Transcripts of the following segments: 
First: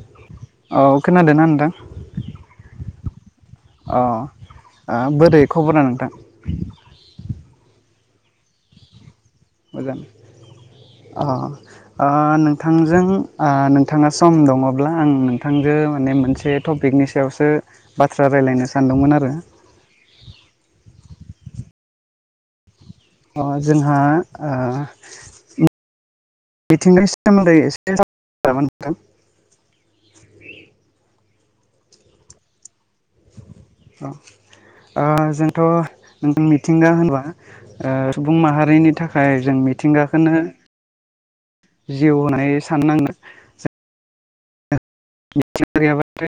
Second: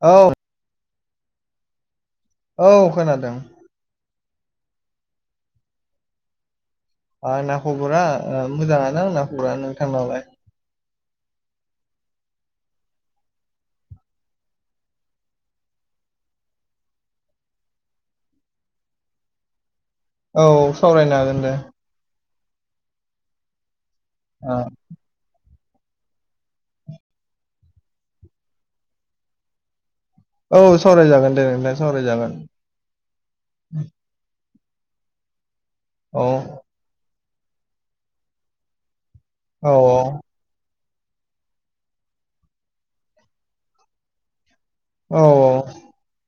औ औ खोनादोंना नोंथां? औ खोनादों। अ बोरै खबरा नोंथां? आंना खबरा ओ मोजाङानो आंना खबरा मोजां नोंथांनालाय अ ओ नोंथांजों ओ नोंथाङा सम दङब्ला आं नोंथांजो माने मोनसे टपिक नि सायावसो बाथ्रा रायलायनो सानदोंमोन आरो। औ सावरायनो हागोन दे। अ जोंहा ओ मिथिंगानि सोमोन्दै एसे सावरायनो नामा नोंथां? औ सावरायजागोन दे नोंथां सावरायजागोन। अ ओ जोंथ' औ नोंथां मिथिंगा होनबा ओ सुबुं माहारिनि थाखाय जों औ मिथिंगाखौनो जिउ होनाय सान [unintelligible] औ औ।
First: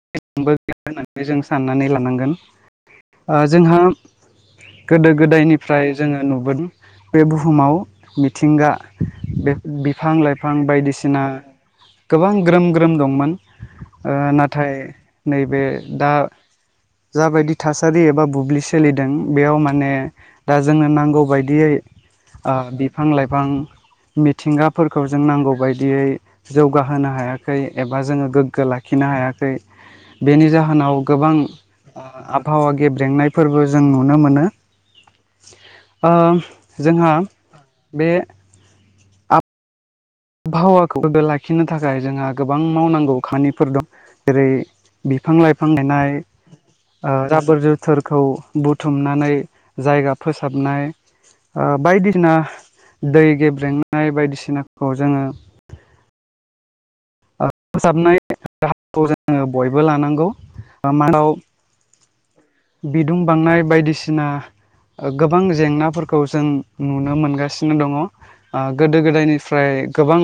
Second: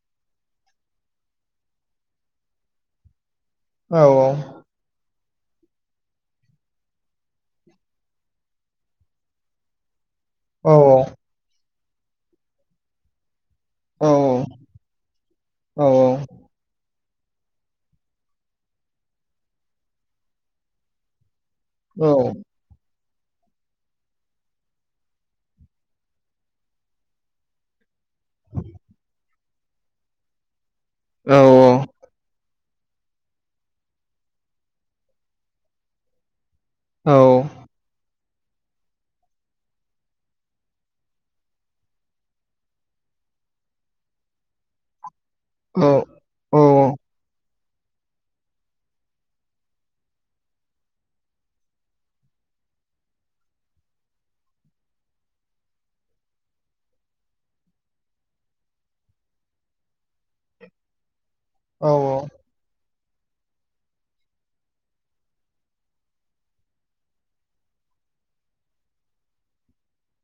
[unintelligible] होननानै जों साननानै लानांगोन। ओ जोंहा औ गोदो गोदायनिफ्राय जोङो नुबोदों बे बुहुमाव मिथिंगा बे बिफां लाइफां औ बायदिसिना गोबां ग्रोम ग्रोम दंमोन। ओ औ नाथाय नैबे औ दा जाबायदि थासारि एबा बुब्लि सोलिदों बेयाव माने दा जोंनो नांगौ बाय दियै ओ बिफां लाइफां मिथिंगाफोरखौ जों नांगौ बायदियै जौगाहोनो हायाखै एबा जोङो गोग्गो लाखिनो हायाखै। बेनि जाहोनाव गोबां औ औ ओ आबहावा गेब्रेंनाय फोरबो जों नुनो मोनो। ओ जोंहा बे आबहावाखौ गोग्गो लाखिनो थाखाय जोंहा गोबां मावनांगौ खामानिफोर दं जेरै बिफां लाइफां गायनाय ओ जाबोर जोथोर खौ बुथुमनानै जायगा फोसाबनाय ओ बायदिसिना दै गेब्रेंनाय बायदिसिना खौ जोङो ओ फोसाबनाय राहाखौ जोङो बयबो लानांगौ [unintelligible] औ औ। बिदुं बांनाय बायदिसिना ओ गोबां जेंनाफोरखौ जों नुनो मोनगासिनो दङ। ओ गोदो गोदायनिफ्राय गोबां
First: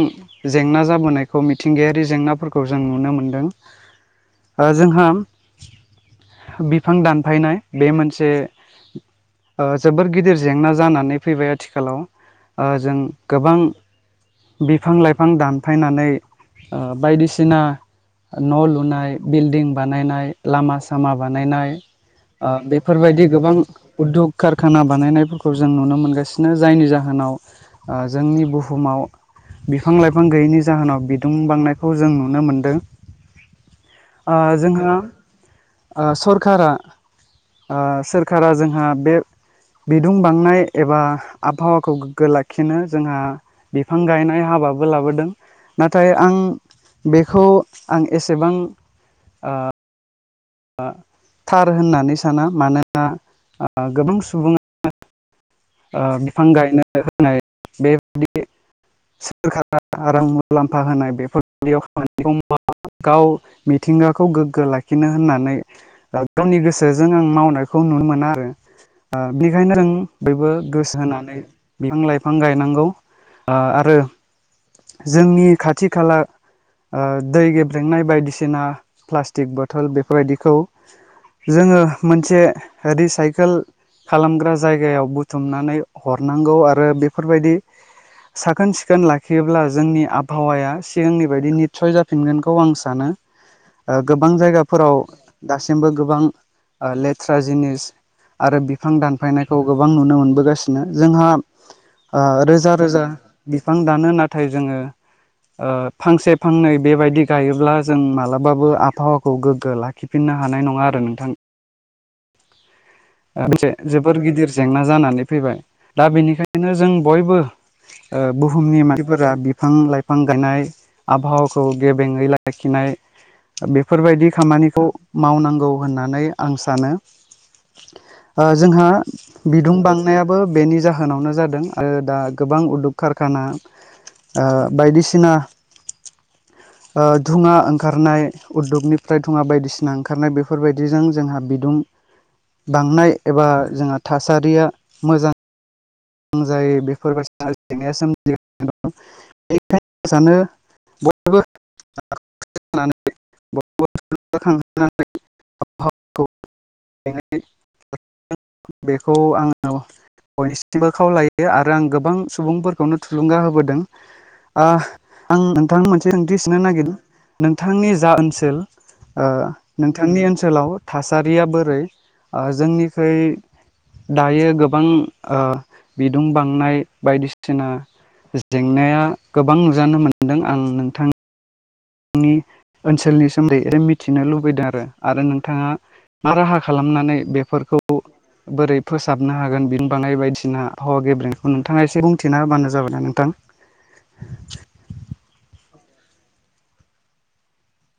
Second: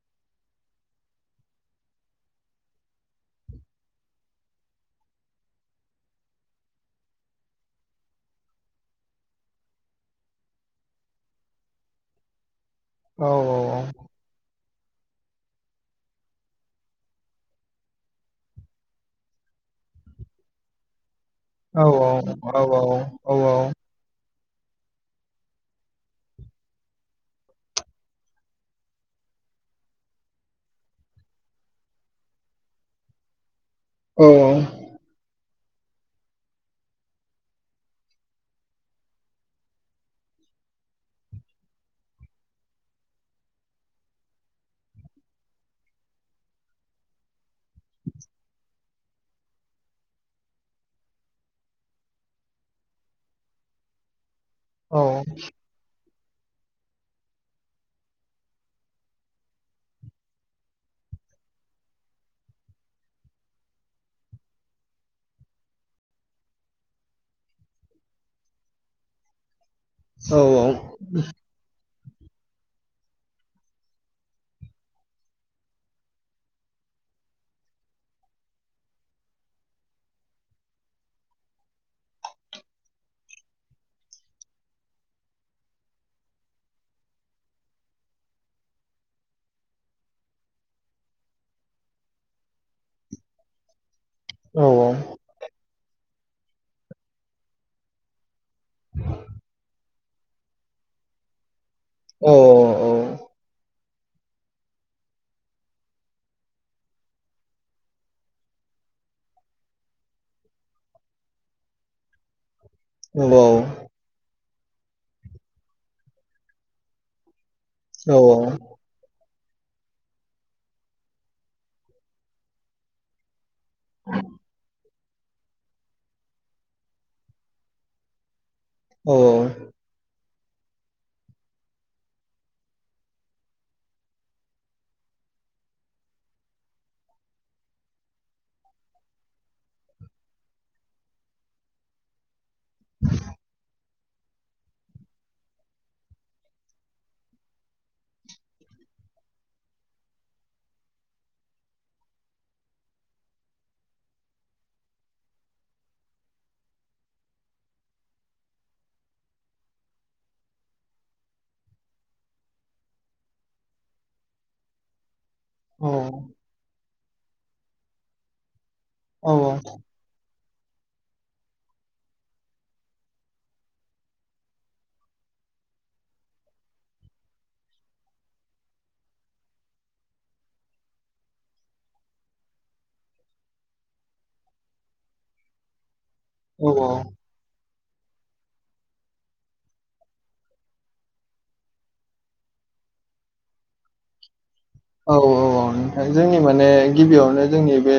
जेंना जाबोनायखौ मिथिंगायारि जेंनाफोरखौ जों नुनो मोनदों। ओ जोंहा बिफां दानफायनाय बे मोनसे ओ जोबोर गिदिर जेंना जानानै फैबाय आथिखालाव। ओ जों गोबां बिफां लाइफां दानफायनानै ओ बायदिसिना न' लुनाय, बिल्डिं बानायनाय, लामा सामा बानायनाय ओ बेफोरबायदि गोबां उद्योग कारखाना बानायनायफोरखौ जों नुनो मोनगासिनो जायनि जाहोनाव ओ जोंनि बुहुमाव बिफां लाइफां गैयैनि जाहोनाव बिदुं बांनायखौ जों नुनो मोनदों। ओ जोंहा सरकारा ओ सोरखारा जोंहा बे बिदुं बांनाय एबा आबहावाखौ गोग्गो लाखिनो जोंहा बिफां गायनाय हा बाबो लाबोदों नाथाय आं बेखौ आं एसेबां ओ थार होननानै साना मानोना गोबां सुबुङा औ। ओ बिफां गायनो होनाय बेबादि सोरखारा रां मुलाम्फा होनाय बेफोरबादियाव [unintelligible] गाव मिथिं गाखौ गोग्गो लाखिनो होननानै गावनि गोसोजों आं मावनायखौ नुनो मोना आरो। ओ बेखायनो जों बयबो गोसो होनानै बिफां लाइफां गायनांगौ। ओ आरो जोंनि खाथि खाला ओ दै गेब्रेंनाय बायदिसिना प्लास्टिक बथल बेफोरबायदिखौ जोङो मोनसे रिसाइकेल खालामग्रा जायगायाव बुथुमनानै हरनांगौ आरो बेफोरबायदि साखोन सिखोन लाखियोब्ला जोंनि आबहावाया सिगांनि बायदि निस्सय जाफिनगोनखौ आं सानो। ओ गोबां फोराव दासिमबो गोबां लेथ्रा जिनिस आरो बिफां दानफायनायखौ गोबां नुनो मोनबोगासिनो जोंहा ओ रोजा रोजा बिफां दानो नाथाय जोङो ओ फांसे फांनै बेबायदि गायोब्ला जों मालाबाबो आबहावा खौ गोग्गो लाखिफिन्नो हानाय नङा आरो नोंथां। मोनसे जोबोर गिदिर जेंना जानानै फैबाय दा बेनिखायनो जों बयबो औ ओ औ बुहुमनि मानसिफोरा बिफां लाइफां गायनाय आबहावाखौ गेबेङै लाखिनाय बेफोरबायदि खामानिखौ मावनांगौ होननानै आं सानो। ओ‌ जोंहा औ बिदुं बांनाया बो बेनि जाहोनावनो जादों आरो दा गोबां उदुग कारखाना ओ बायदिसिना ओ धुङा ओंखारनाय उद्दगनिफ्राय धुङा बायदिसिना ओंखारनाय बेफोरबायदिजों जोंहा बिदुं बांनाय एबा जोंहा थासारिया मोजां जां जायो बेफोरबायसिनो जेंनायाोमगासिनो द बेखायनो आं सानो बयबो [unintelligible] [unintelligible] बेखौ आङो बयनिस सिमबो खावलायो आरो आं गोबां सुबुंफोरखौनो थुलुंगा होबोदों ओ आं नोंथां औ मोनसे ओंथि सोंनो नागिरदों नोंथांनि जा ओनसोल ओ नोंथांनि ओनसोल लाव थासारिया बोरै जोंनिख्रुइ दायो गोबां ओ बिदुं बांनाय बायदिसिना जेंनाया गोबां नुजानो मोनदों आं नोंथां थांनि ओनसोलनि सोमोन्दै मिथिनो लुबैदों आरो आरो नोंथाङा मा राहा औ खालामनानै बेफोरखौ बोरै फोसाबनो हागोन बिनि बाङाय बायदिसिना आबहावा गेब्रेंनायखौ नोंथाङा एसे बुंथिना होबानो जाबायना नोंथां। [inaudible] औ औ औ नोंथां जोंनि माने गिबियावनो जोंनि बे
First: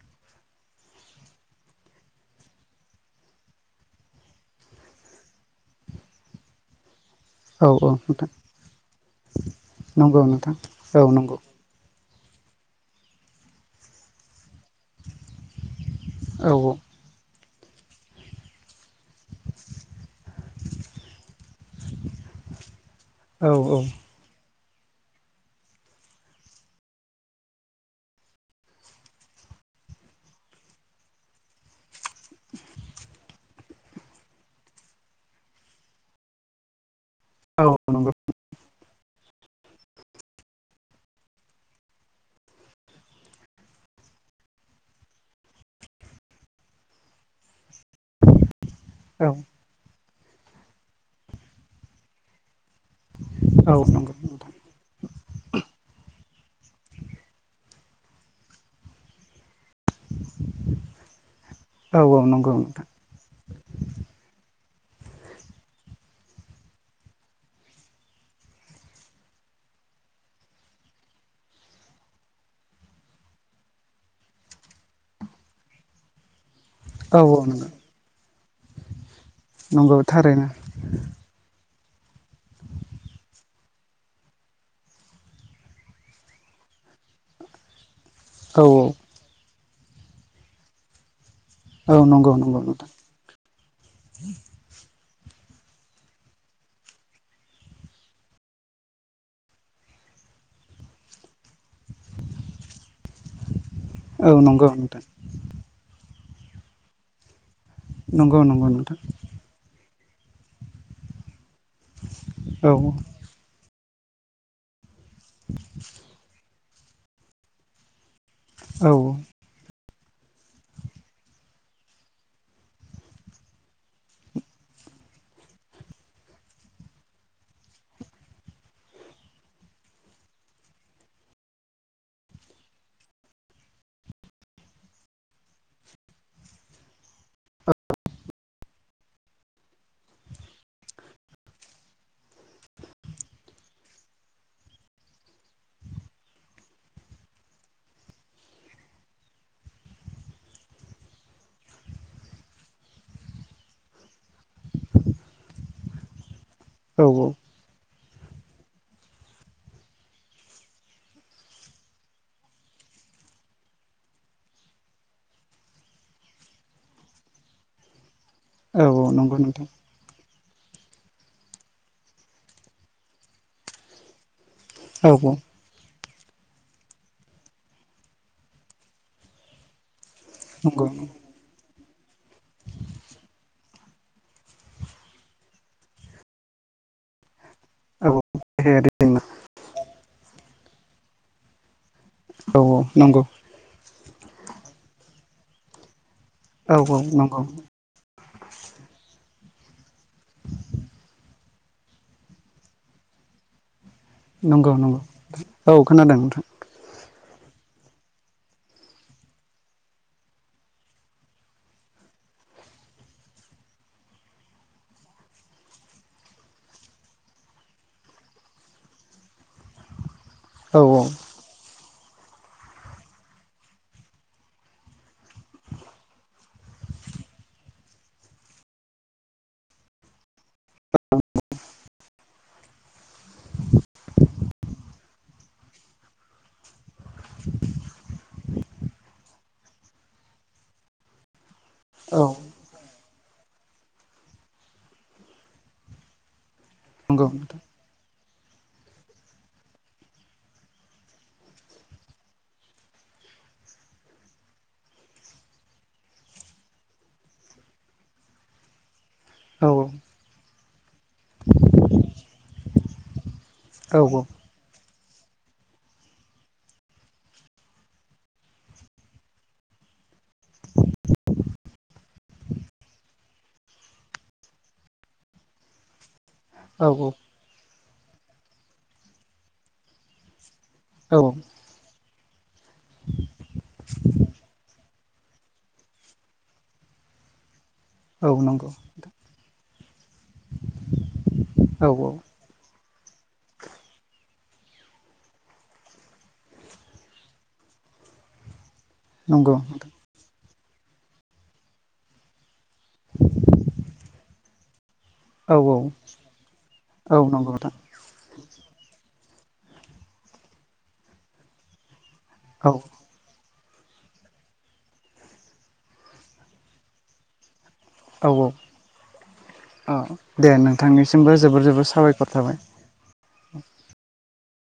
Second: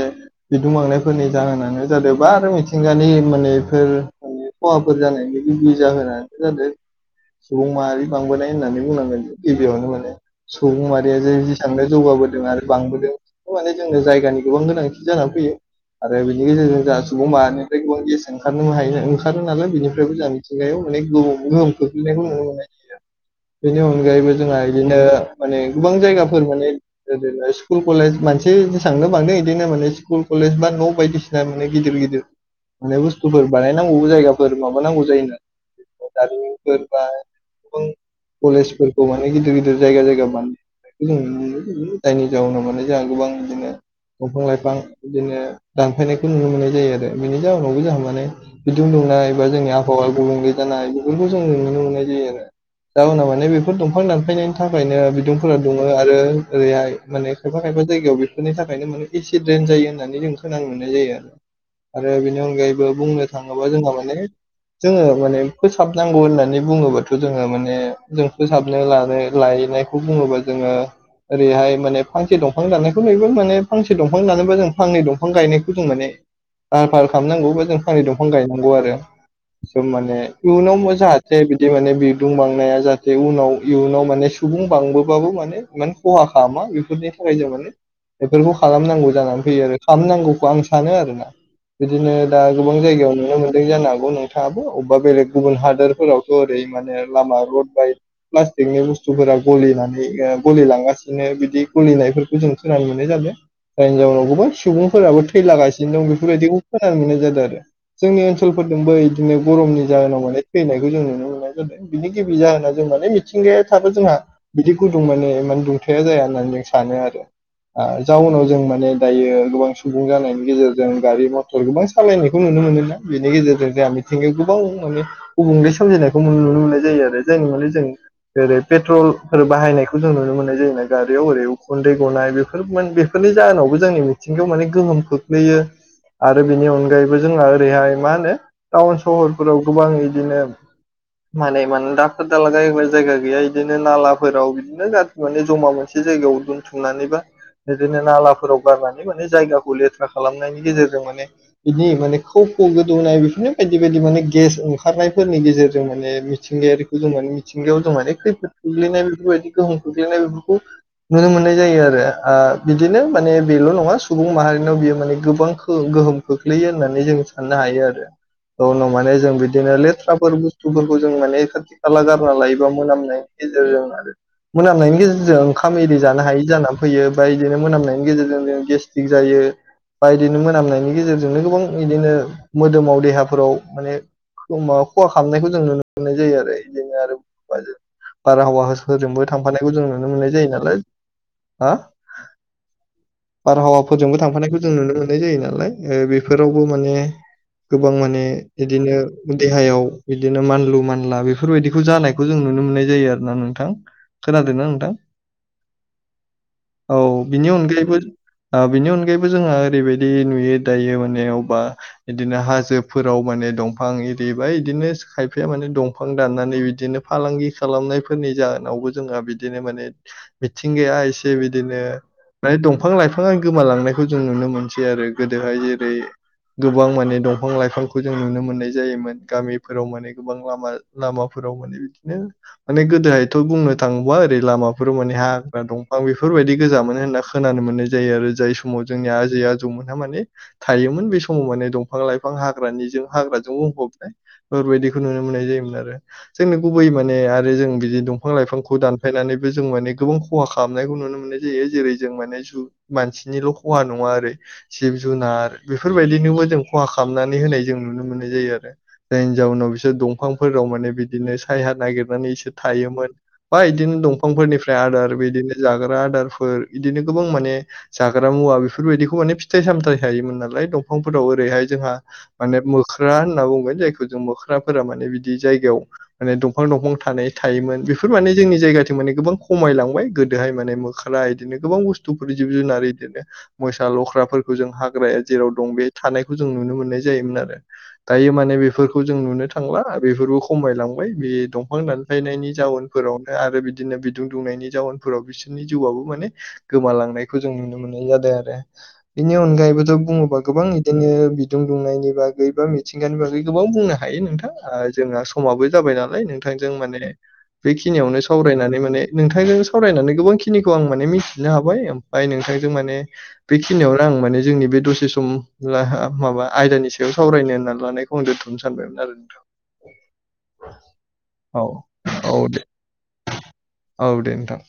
बिदुं बांनायफोरनि जाहोनानो जादोबा आरो मिथिंगानि माने बेफोर खहाफोर जानायनि गुदि जाहोनानो जादो औ सुबुं औ माहारि नोंथां बांबोनाय होननानै बुंनांगोन गिबियावनो माने नंगौ नोंथां सुबुं औ माहारिया जे नंगौ जेसांनो जौगाबोदों आरो बांबोदों माने जोंनि जायगानि गोबां गोनांथि जानानै फैयो आरो बेनि औ गेजेरजों जा सुबुं माहानिफ्राय गोबां गेस ओंखारनोबो हायो ओंखारो नालाय बिनिफ्रायबो जोंहा मिथिंगायाव गोबां गोहोम खोख्लैनायखौ नुनो मोननाय जायो। औ बेनि अनगायैबो जोंहा इदिनो माने गोबां जायगा फोर माने ओरैनो स्कुल कलेज मानसि जेसेबांनो बांदों इदिनो माने स्कुल कलेज बा न बायदिसिना गिदिर गिदिर माने बुस्थुफोर बानायनांगौ जायगाफोर माबा नांगौ जायोना दारिमिनफोर बा औ औ गोबां नंगौ कलेजफोरखौ माने गिदिर गिदिर जायगा जायगा बानाय जों नुनो मोनो जायनि जाउनाव माने जोंहा गोबां बिदिनो दंफां लाइफां बिदिनो दानफायनायखौ नुनो मोननाय जायो आरो बेनि जाउनावबो जाहा माने बिदुं औ दुंनाय बा जोंनि आबहावा गुबुंले जानाय बेफोरखौ जों नुनो मोननाय जायो आरो। जाउनाव माने बेफोर औ दंफां नंगौ नोंथां दानफायनायनि थाखायनो बिदुंफोरा दुङो आरो ओरैहाय माने खायफा खायफा जायगायाव बेफोरनि थाखायनो माने एसिड रेन जायो होननानै जों खोनानो मोननाय जायो आरो। औ आरो औ बेनि नंगौ अनगायैबो नोंथां बुंनो थाङोबा जोंहा माने जोङो माने फोसाबनांगौ होननानै बुङोबाथ' जोङो माने जों फोसाबनो लानो लायो नायखौ बुङोबा जोङो ओरैहाय माने फांसे दंफां दानानायखौ नुयोबो माने फांसे दंफां दानोबा जों फांनै दंफां गायनायखौ जों माने लाहार फाहार औ खालामनांगौ बा नंगौ जों फारि दंफां गायनांगौ आरो [unintelligible] नंगौ थारैनो इयुनाव जाहाथे माने बिदुं बांनाया जाहाथे उनाव इयुनाव माने सुबुं बांबो बाबो माने खहा खालामा बेफोरनि थाखाय जों माने बेफोरखौ औ औ खालामनांगौ जानानै फैयो आरो खालामनांगौखौ आं सानो आरोना औ बिदिनो नंगौ दा नंगौ गोबां नोंथां जायगायाव नुनो मोन्दों जानो हागौ नोंथाङाबो अबेबा बेलेग गुबुन हादोरफोरावथ ओरै माने लामा रड बाय प्लास्टिकनि बुस्थुफोरा गलिनानै गलिलांगासिनो बिदि खुलिनायफोरखौ जों खोनानै मोननाय जादों जायनि जाउनाव औ गोबां नंगौ नोंथां सुबुंफोराबो थैलागासिनो दं बेफोरबायदिखौ खोनानो मोननाय जादों आरो जोंनि नंगौ नंगौ ओनसोलफोरजोंबो नोंथां बिदिनो गरमनि जाहोनाव माने थैनायखौ जों नुनो मोननाय जादों बिनि गिबि औ जाहोनाव जों माने मिथिंगाया थाबो जोंहा बिदि गुदुं माने इमान दुंथाया जाया होननानै जों सानो आरो जाउनाव जों औ माने दायो गोबां सम सुबुं जानायनि गेजेरजों गारि मथर गोबां सालायनायखौ नुनो मोनोना बेनि गेजेरजों जोंहा मिथिंगायाव गोबां गुबुंले सोमजिनायखौ नुनो मोननाय जायो आरो जाय माने जों ओरै पेट्रल बाहायनायखौ जों नुनो मोननाय जायोना गारियाव ओरै उखुन्दै गनाय बेफोर बेफोरनि जाहोनावबो जोंनि मिथिं बेयाव माने गोहोम खोख्लैयो आरो बेनि अनगायैबो जोंहा ओरैहाय मा होनो टाउन सहरफोराव गोबां इदिनो माने मा दाखोर दाला गारनो जायगा गैया इदिनो नाला फोराव बिदिनो जाथि माने जमा मोनसे जायगायाव दोनथुमनानैबा इदिनो नालाफोराव गारनानै माने जायगाखौ लेथ्रा खालामनायनि गेजेरजों माने इनि माने खुब दै गोदौनाय बेफोरनो बायदि बायदि माने गेस ओंखारनायफोरनि गेजेरजों माने मिथिंगायारिखौ औ जों माने मिथिंगायाव जमायना खैफोद गोग्लैनाय बेफोरबायदि गोहोम ख्लैनाय बेफोरखौ नुनो मोननाय जायो आरो बिदिनो माने बेल' नङा सु सुबुं माहारिनाव बियो माने गोबां गोहोम खोख्लैयो होननानै जों साननो हायो आरो औ उनाव औ माने जों नंगौ नोंथां बिदिनो लेथ्राफोर बुस्थुफोर खौ जों माने खाथि खाला गारना लायोबा मोनामनायनि गेजेरजों आरो मोनामनायनि औ औ गेजेरजों ओंखाम एरि जा हायि जानानै फैयो बाइ इदिनो मोनामनायनि गेजेरजों जों गेस्ट्रिक जायो बाय इदिनो नंगौ मोनामनायनि गेजेरजोंनो गोबां इदिनो मोदोमाव देहाफोराव माने होमबा खहा खालामनायखौ जों नुनो मोननाय जायो आरो इदिनो आरो बारजों औ औ देहायारि जेंना बारहावाफोरजोंबो थांफानायखौ जों नुनो मोननाय जायो नालाय हा औ औ नंगौ जोंबो थांफानायखौ जों नुनो मोननाय जायो नालाय फोरावबो औ माने औ नंगौ गोबां माने इदिनो देहायाव बिदिनो मानलु मानला बेफोरबायदिखौ जानायखौ जों नुनो मोननाय जायो आरो ना नोंथां खोनादोंना नंगौ नोंथां नंगौ औ खोनादों नोंथां औ बिनि अनगायैबो बिनि अनगायैबो जोंहा ओरैबायदि नुयो दायो माने अबा इदिनो हाजोफोराव माने दंफां एदि बा इदिनो खायफाया माने दंफां दाननानै बिदिनो फालांगि खालामनायफोरनि जा आवबो जोंहा बिदिनो माने औ मिथिंगाया एसे बिदिनो माने दंफां लाइफाङा गोमालांनायखौ जों नुनो मोनसै आरो गोदोहाय जेरै गोबां माने दंफां लाइफांखौ जों नुनो मोननाय जायोमोन गामिफोराव माने गोबां लामा लामाफोर गाव माने बिदिनो माने गोदोहाय थ बुंनो थाङोबा ओरै लामाफोर माने हाग्रा दंफां बेफोरबायदि गोजा मोन होनना खोनानो मोननाय जायो आरो जाय समाव जोंनि आजै आजौमोनहा माने थायोमोन बे समाव माने दंफां औ लाइफां हाग्रानि हाग्राजों बुंफबनाय बेफोरबायदिखौ नुनो मोननाय जायोमोन आरो जोंनो गुबै माने नंगौ आरो नोंथां जों बिदि दं बिफां लाइफांखौ दानफायनानै बो जों माने गोबां खहा खालामनायखौ नुनो मोननाय जायो जेरै जों माने जुग मानसि निल' खहा नङा आरो जिब जुनार बेफोरबायदिनोबो जों खहा खालामनानै होनाय जों नुनो मोनो। इदि जायो आरो जायनि औ जाउनाव बिसोर दंफांफोराव माने बिदिनो सायहा नागिरनानैसो थायोमोन। बा बिदिनो औ दंफांफोरनिफ्राय आदार बिदिनो जाग्रा आदारफोर बिदिनो गोबां माने जाग्रा मुवा बेफोरबायदिखौ माने फिथाइ सामथायाइ थायोमोन नालाय दंफांफोराव ओरैहाय जोंहा माने मोख्रा होनना बुंगोन जायखौ जों मोख्राफोरा माने बिदि जायो याव माने दंफां औ दंफां थानाय थायोमोन बेफोर माने जोंनि जायगाथि माने गोबां खमायलांबाय गोदोहाय माने मोखारा इदिनो गोबां बुसथु जिब जुनार इदिनो मोसा लख्राफोरखौ जों हाग याव जेराव दं बे थानायखौ जों नुनो मोननाय जायोमोन आरो औ नंगौ औ दायो माने नंगौ बेफोरखौ जों नुनो थां थांला बेफोरबो खमायलांबाय बे औ दंफां औ दानफायनायनि जाउन आरो बिदिनो बिद दुंनायनि जाउनफोराव बिसोरनि जिउआबो माने गोमालांनायखौ जों नुनो मोननाय जादों आरो बेनि नंगौ अनगायैबोथ' बुङोबा गोबां बिदिनो बिदुं दुंनायनि बागै गोबां मिथिंगानि बागै गोबां बुंनो हायो नोंथां जोंहा समाबो जाबाय नोंथां नालाय नोंथांजों माने बेखिनियावनो सावरायनानै माने नोंथांजों सावरायनानै गोबांखिनिखौ आं माने मिथिनो हाबाय बाइ औ नोंथांजों माने बेखिनियावनो आं माने जोंनि बे दसे सम माबा आयदानि सायाव सावरायनो होननानै लानायखौ आं औ औ दोनथ'नो सानबायमोन आरो नोंथां औ दे नोंथांनिसिमबो औ जोबोर जोबोर साबायखर औ दे थाबाय। औ दे नोंथां